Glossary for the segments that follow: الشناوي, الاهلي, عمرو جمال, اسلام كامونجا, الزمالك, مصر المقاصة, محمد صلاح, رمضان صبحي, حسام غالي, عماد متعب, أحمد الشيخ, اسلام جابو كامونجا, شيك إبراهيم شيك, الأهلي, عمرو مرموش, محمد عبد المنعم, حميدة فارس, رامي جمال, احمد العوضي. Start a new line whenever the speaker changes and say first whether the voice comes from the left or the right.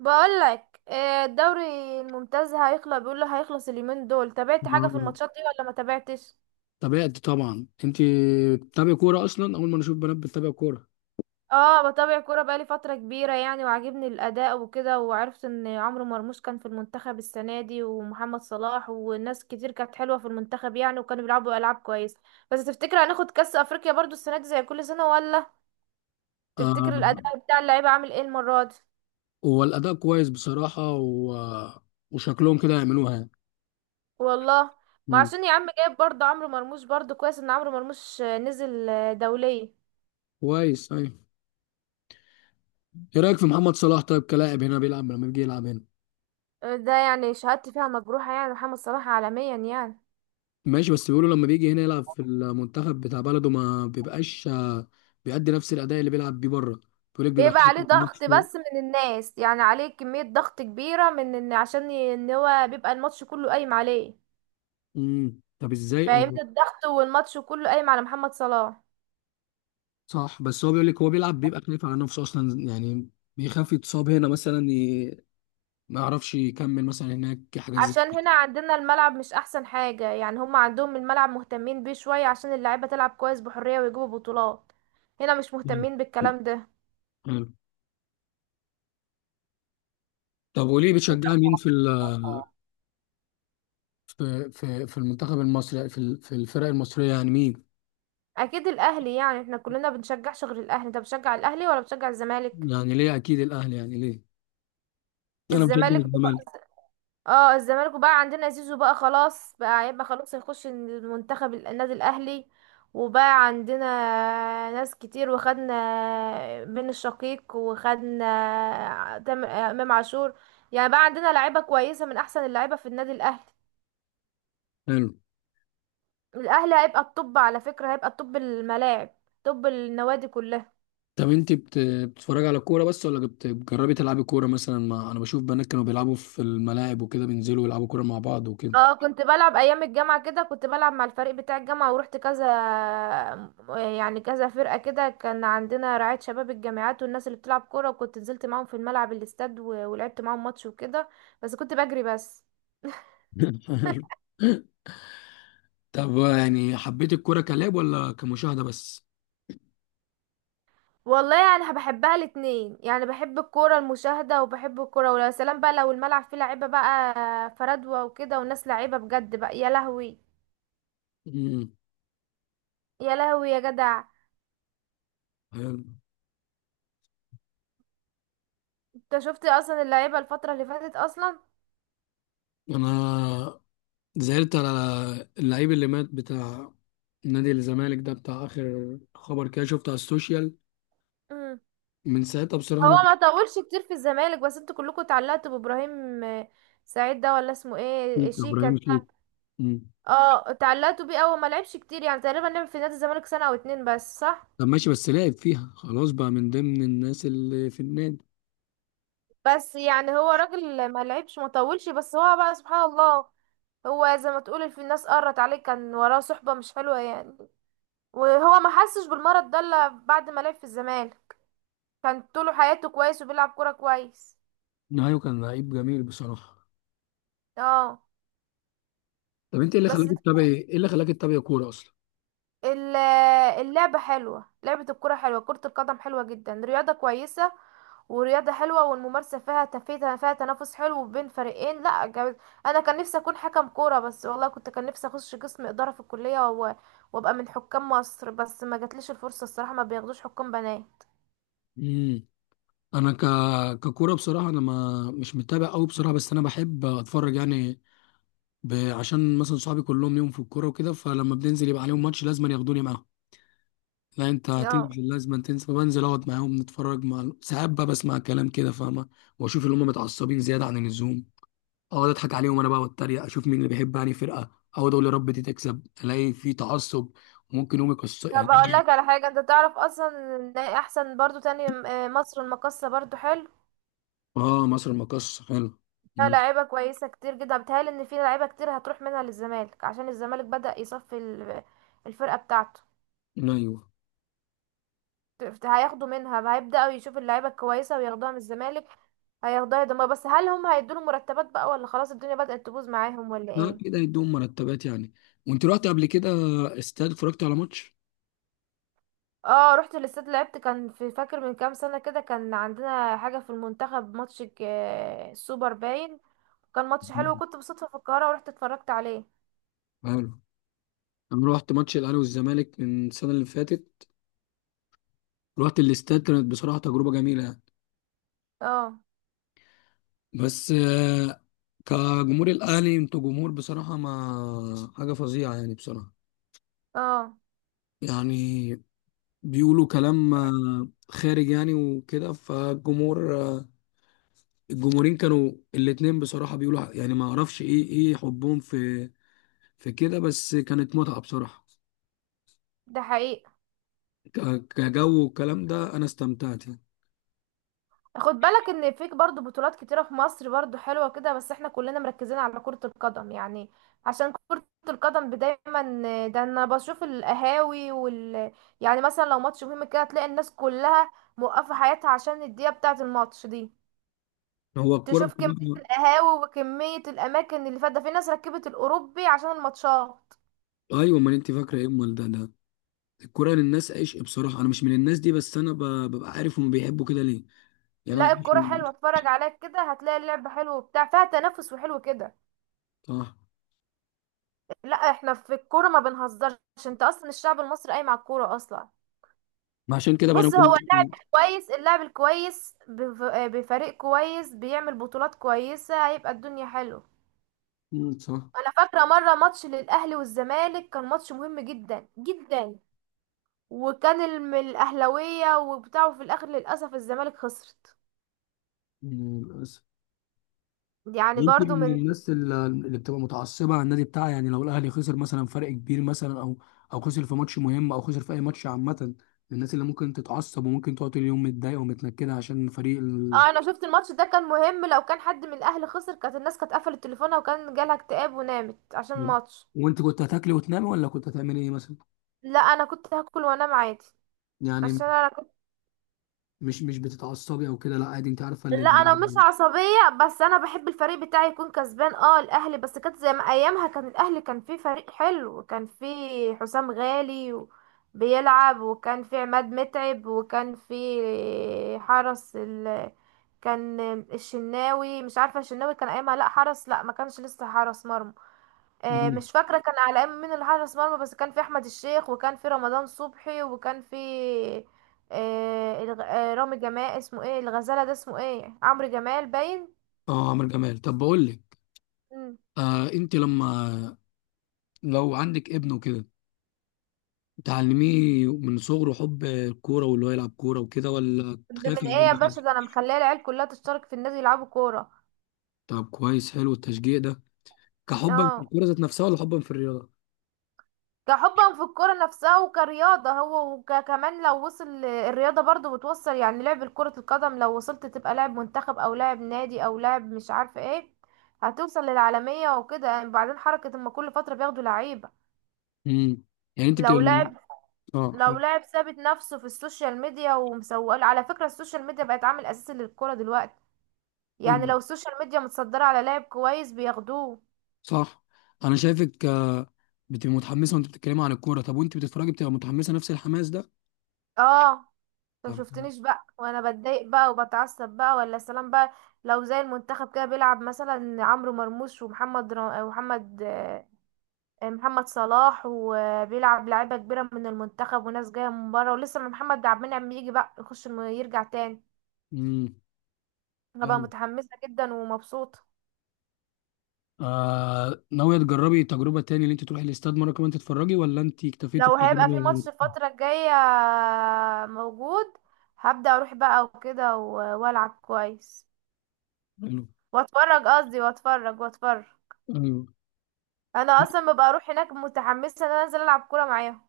right: بقولك الدوري الممتاز هيخلص، بيقول له هيخلص اليومين دول. تابعت حاجة في
left: آه،
right: الماتشات دي ولا ما تابعتش؟
left: تابعت طبعا. انت بتتابع كوره اصلا، اول ما نشوف بنات بتتابع كوره.
right: اه، بتابع كورة بقالي فترة كبيرة يعني، وعاجبني الأداء وكده، وعرفت ان عمرو مرموش كان في المنتخب السنة دي ومحمد صلاح، والناس كتير كانت حلوة في المنتخب يعني، وكانوا بيلعبوا ألعاب كويسة. بس تفتكر هناخد كأس أفريقيا برضو السنة دي زي كل سنة ولا؟ تفتكر
left: آه،
right: الأداء بتاع اللعيبة عامل ايه المرة دي؟
left: هو الاداء كويس بصراحه و... وشكلهم كده يعملوها يعني.
right: والله، ما
left: مم.
right: عشان يا عم جايب برضو عمرو مرموش، برضو كويس ان عمرو مرموش نزل دولية.
left: كويس، ايوه. ايه رايك في محمد صلاح طيب، كلاعب هنا بيلعب لما بيجي يلعب هنا؟
right: ده يعني شهادتي فيها مجروحة، يعني محمد صلاح عالميا يعني.
left: ماشي، بس بيقولوا لما بيجي هنا يلعب في المنتخب بتاع بلده ما بيبقاش، بيأدي نفس الاداء اللي بيلعب بيه بره. بيقول لك بيبقى
right: بيبقى
left: خايف
right: عليه
left: على
right: ضغط
left: نفسه.
right: بس من الناس، يعني عليه كمية ضغط كبيرة من ان عشان ان هو بيبقى الماتش كله قايم عليه.
left: طب ازاي.
right: فاهمني؟ الضغط والماتش كله قايم على محمد صلاح.
left: صح، بس هو بيقول لك هو بيلعب بيبقى خايف على نفسه اصلا يعني. بيخاف يتصاب هنا مثلا، ما يعرفش يكمل مثلا. هناك حاجات زي
right: عشان هنا عندنا الملعب مش احسن حاجة يعني، هم عندهم الملعب مهتمين بيه شوية عشان اللعيبة تلعب كويس بحرية ويجيبوا بطولات. هنا مش
left: كده.
right: مهتمين بالكلام ده.
left: حلو. طب وليه
right: انت-
left: بتشجع مين في المنتخب المصري، في الفرق المصرية يعني مين؟
right: اكيد الاهلي يعني، احنا كلنا بنشجعش غير الاهلي. انت بتشجع الاهلي ولا بتشجع الزمالك؟
left: يعني ليه؟ اكيد الاهلي يعني ليه؟ انا بشجع
right: الزمالك.
left: الزمالك.
right: اه الزمالك، وبقى عندنا زيزو بقى، خلاص بقى هيبقى خلاص هيخش المنتخب النادي الاهلي. وبقى عندنا ناس كتير، وخدنا بن الشقيق وخدنا امام عاشور، يعني بقى عندنا لعيبه كويسه من احسن اللعيبه في النادي الاهلي.
left: حلو.
right: الاهلي هيبقى الطب، على فكره، هيبقى الطب الملاعب، طب النوادي كلها.
left: طب انت بتتفرج على كورة بس، ولا بتجربي تلعبي كورة مثلا؟ مع، انا بشوف بنات كانوا بيلعبوا في الملاعب وكده، بينزلوا يلعبوا كورة مع بعض وكده.
right: اه، كنت بلعب ايام الجامعه كده، كنت بلعب مع الفريق بتاع الجامعه، ورحت كذا يعني كذا فرقه كده، كان عندنا رعايه شباب الجامعات، والناس اللي بتلعب كوره، وكنت نزلت معاهم في الملعب الاستاد ولعبت معاهم ماتش وكده، بس كنت بجري بس.
left: حلو. طب يعني حبيت الكورة كلاعب ولا كمشاهدة بس؟
right: والله يعني بحبها الاتنين، يعني بحب الكوره المشاهده، وبحب الكوره، ويا سلام بقى لو الملعب فيه لعيبه بقى فردوه وكده، وناس لعيبه بجد بقى، يا لهوي
left: امم
right: يا لهوي يا جدع.
left: حلو.
right: انت شفت اصلا اللعيبه الفتره اللي فاتت اصلا؟
left: أنا زعلت على اللعيب اللي مات، بتاع نادي الزمالك ده، بتاع آخر خبر كده شفته على السوشيال.
right: مم.
left: من ساعتها بصراحة
right: هو
left: أنا.
right: ما طولش كتير في الزمالك، بس انتوا كلكم اتعلقتوا بابراهيم سعيد ده، ولا اسمه ايه،
left: شيك
right: شيكا
left: إبراهيم شيك.
right: ده.
left: مم.
right: اه، اتعلقتوا بيه، اول ما لعبش كتير، يعني تقريبا لعب في نادي الزمالك سنة او اتنين بس، صح.
left: طب ماشي، بس لعب فيها خلاص بقى، من ضمن الناس اللي في النادي.
right: بس يعني هو راجل ما لعبش، ما طولش، بس هو بقى سبحان الله، هو زي ما تقول في الناس قرت عليه، كان وراه صحبة مش حلوة يعني، وهو ما حسش بالمرض ده الا بعد ما لعب في الزمالك، كان طول حياته كويس، وبيلعب كورة كويس.
left: نهاية، كان لعيب جميل بصراحة.
right: اه،
left: طب أنت إيه اللي خلاك
right: بس
left: تتابع، إيه اللي خلاك تتابع كورة أصلا؟
right: ال- اللعبة حلوة، لعبة الكرة حلوة، كرة القدم حلوة جدا، رياضة كويسة، ورياضة حلوة، والممارسة فيها تفيتها، فيها تنافس حلو بين فريقين، لا جامد. أنا كان نفسي أكون حكم كورة، بس والله كنت كان نفسي أخش قسم إدارة في الكلية وأبقى من حكام مصر، بس ما جاتليش الفرصة الصراحة، ما بياخدوش حكام بنات.
left: مم. أنا ك... ككورة بصراحة، أنا ما مش متابع أوي بصراحة، بس أنا بحب أتفرج يعني. عشان مثلا صحابي كلهم ليهم في الكورة وكده، فلما بننزل يبقى عليهم ماتش لازم ياخدوني معاهم. لا انت
right: اه،
left: هتيجي، لازم تنسى. بنزل اقعد معاهم نتفرج، مع ساعات بقى بسمع كلام كده فاهمه، واشوف اللي هم متعصبين زياده عن اللزوم. اقعد اضحك عليهم انا بقى واتريق، اشوف مين اللي بيحب يعني فرقه. اقعد اقول يا رب دي تكسب، الاقي في تعصب. وممكن يوم يكسر
right: طب
left: يعني.
right: أقول لك على حاجة، أنت تعرف أصلا إن أحسن برضو تاني مصر المقاصة برضو حلو.
left: اه، مصر مقص حلو.
right: لا،
left: مم.
right: لعيبة كويسة كتير جدا، بتهيألي ان في لعيبة كتير هتروح منها للزمالك، عشان الزمالك بدأ يصفي الفرقة بتاعته.
left: ايوه.
right: هياخدوا منها، هيبدأوا يشوفوا اللعيبة الكويسة وياخدوها من الزمالك، هياخدوها يدمر، بس هل هم هيدوله مرتبات بقى ولا خلاص الدنيا بدأت تبوظ معاهم ولا
left: لا،
right: ايه؟
left: كده يدوم مرتبات يعني. وانت رحت قبل كده استاد، اتفرجت على ماتش؟
right: اه، رحت الاستاد، لعبت، كان في فاكر من كام سنة كده، كان عندنا حاجة في المنتخب ماتش السوبر باين، كان ماتش
left: مم.
right: حلو، وكنت بالصدفة في القاهرة ورحت اتفرجت عليه.
left: حلو. انا رحت ماتش الاهلي والزمالك من السنه اللي فاتت، رحت الاستاد، كانت بصراحه تجربه جميله.
right: اه،
left: بس كجمهور الاهلي انتوا جمهور بصراحه، ما حاجه فظيعه يعني بصراحه.
right: اه،
left: يعني بيقولوا كلام خارج يعني وكده. فالجمهور، الجمهورين كانوا الاتنين بصراحه بيقولوا يعني، ما اعرفش ايه حبهم في كده. بس كانت متعه بصراحه،
right: ده حقيقي.
left: ك- كجو والكلام ده، انا استمتعت يعني.
right: خد بالك ان فيك برضو بطولات كتيرة في مصر برضو حلوة كده، بس احنا كلنا مركزين على كرة القدم يعني، عشان كرة القدم دايما، ده انا بشوف القهاوي يعني مثلا لو ماتش مهم كده، تلاقي الناس كلها موقفة حياتها عشان الدقيقة بتاعة الماتش دي.
left: هو الكوره
right: تشوف كمية
left: بصراحة.
right: القهاوي وكمية الأماكن اللي فات، ده في ناس ركبت الأوروبي عشان الماتشات.
left: ايوه، ما انت فاكره ايه امال؟ ده الكوره للناس عشق بصراحه. انا مش من الناس دي، بس انا ببقى عارف هم بيحبوا كده ليه. يعني انا
right: لا
left: عارف
right: الكرة حلوة،
left: إن.
right: اتفرج عليك كده هتلاقي اللعب حلو وبتاع، فيها تنافس وحلو كده.
left: صح.
right: لا احنا في الكورة ما بنهزرش، انت اصلا الشعب المصري قايم على الكورة اصلا.
left: ما عشان كده بقى انا
right: بص،
left: بقول
right: هو اللاعب
left: لك.
right: الكويس، اللاعب الكويس بفريق كويس، بيعمل بطولات كويسة، هيبقى الدنيا حلوة.
left: مم، صح.
right: انا فاكرة مرة ماتش للاهلي والزمالك، كان ماتش مهم جدا جدا، وكان الاهلاوية وبتاعه، في الاخر للاسف الزمالك خسرت،
left: مم، للاسف.
right: يعني
left: يمكن
right: برضو
left: من
right: من.
left: الناس اللي بتبقى متعصبه على النادي بتاعها يعني، لو الاهلي خسر مثلا فرق كبير مثلا، او او خسر في ماتش مهم، او خسر في اي ماتش عامه، من الناس اللي ممكن تتعصب وممكن تقعد طول اليوم متضايقه ومتنكده عشان فريق ال.
right: اه، انا شفت الماتش ده كان مهم، لو كان حد من الاهلي خسر، كانت الناس كانت قفلت تليفونها، وكان جالها اكتئاب ونامت عشان الماتش.
left: وانت كنت هتاكلي وتنامي ولا كنت هتعملي ايه مثلا؟
right: لا انا كنت هاكل وانام عادي
left: يعني
right: عشان انا.
left: مش بتتعصبي او كده، لا عادي؟ انت عارفه اللي.
right: لا انا مش عصبيه، بس انا بحب الفريق بتاعي يكون كسبان، اه الاهلي، بس كانت زي ما ايامها كان الاهلي، كان فيه فريق حلو، وكان فيه حسام غالي بيلعب، وكان فيه عماد متعب، وكان فيه حرس كان الشناوي مش عارفه، الشناوي كان ايامها، لا حرس، لا ما كانش لسه حرس مرمى، مش فاكرة كان على ايام مين اللي حارس مرمى، بس كان في احمد الشيخ، وكان في رمضان صبحي، وكان في رامي جمال، اسمه ايه، الغزالة ده اسمه ايه، عمرو جمال باين.
left: اه، عمرو جمال، طب بقول لك.
right: مم.
left: انت لما، لو عندك ابن وكده، تعلميه من صغره حب الكورة واللي هو يلعب كورة وكده، ولا
right: ده
left: تخاف
right: من
left: من
right: ايه يا
left: الجو ده؟
right: باشا، ده انا مخليه العيال كلها تشترك في النادي يلعبوا كورة.
left: طب كويس، حلو التشجيع ده. كحبا في
right: اه،
left: الكورة ذات نفسها، ولا حبا في الرياضة؟
right: كحبا في الكرة نفسها وكرياضة هو، وكمان لو وصل الرياضة برضو بتوصل، يعني لعب كرة القدم لو وصلت تبقى لاعب منتخب او لاعب نادي او لاعب مش عارفة ايه، هتوصل للعالمية وكده، يعني بعدين حركة اما كل فترة بياخدوا لعيبة.
left: امم يعني انت
right: لو
left: بتبقى،
right: لاعب
left: اه،
right: لو
left: حلو.
right: لاعب ثابت نفسه في السوشيال ميديا ومسوق، على فكرة السوشيال ميديا بقت عامل اساسي للكرة دلوقتي، يعني
left: مم،
right: لو السوشيال ميديا متصدرة على لاعب كويس بياخدوه.
left: صح. انا شايفك بتبقى متحمسة وانت بتتكلمي عن الكورة. طب وانت بتتفرجي بتبقى متحمسة نفس الحماس ده؟
right: اه، انت
left: طب.
right: مشفتنيش بقى وانا بتضايق بقى وبتعصب بقى ولا سلام بقى. لو زي المنتخب كده بيلعب مثلا عمرو مرموش ومحمد را... ومحمد آه، محمد صلاح، وبيلعب لعيبه كبيره من المنتخب، وناس جايه من بره، ولسه ما محمد عبد المنعم يجي بقى يخش يرجع تاني،
left: امم
right: انا بقى
left: حلو.
right: متحمسه جدا ومبسوطه.
left: ناوية تجربي تجربة تاني، اللي انت تروحي الاستاد مرة كمان تتفرجي، ولا انت اكتفيتي
right: لو هيبقى في
left: بالتجربة؟
right: ماتش الفتره الجايه موجود، هبدأ اروح بقى وكده والعب كويس
left: حلو.
right: واتفرج، قصدي واتفرج واتفرج.
left: ايوه.
right: انا اصلا ببقى اروح هناك متحمسه ان انا انزل العب كوره معاهم.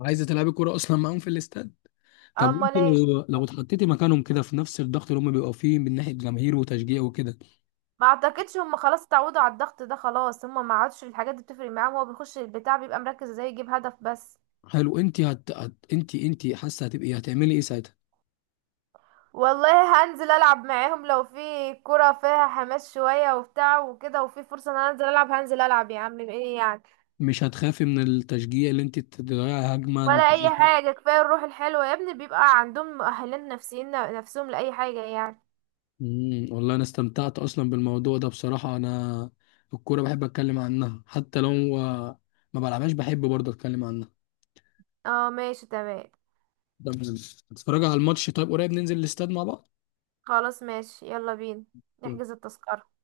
left: عايزة تلعبي كورة اصلا معاهم في الاستاد؟ طب وانت
right: امال ايه.
left: لو اتحطيتي مكانهم كده في نفس الضغط اللي هم بيبقوا فيه من ناحيه جماهير وتشجيع وكده؟
right: ما اعتقدش هم خلاص اتعودوا على الضغط ده، خلاص هم ما عادش الحاجات دي بتفرق معاهم، هو بيخش البتاع بيبقى مركز ازاي يجيب هدف بس.
left: حلو. انت هت... هت... انت انت حاسه هتبقي هتعملي ايه ساعتها؟
right: والله هنزل العب معاهم لو في كرة فيها حماس شويه وبتاع وكده، وفي فرصه ان انا انزل العب هنزل العب يا عم ايه يعني.
left: مش هتخافي من التشجيع اللي انت تضيعي هجمه؟
right: ولا اي حاجه، كفايه الروح الحلوه يا ابني، بيبقى عندهم مؤهلات نفسيين نفسهم لاي حاجه يعني.
left: والله انا استمتعت اصلا بالموضوع ده بصراحه. انا الكوره بحب اتكلم عنها، حتى لو ما بلعبهاش، بحب برضه اتكلم عنها.
right: اه ماشي تمام.
left: هتتفرجي على الماتش طيب؟ قريب ننزل الاستاد مع بعض.
right: خلاص ماشي، يلا بينا نحجز التذكره.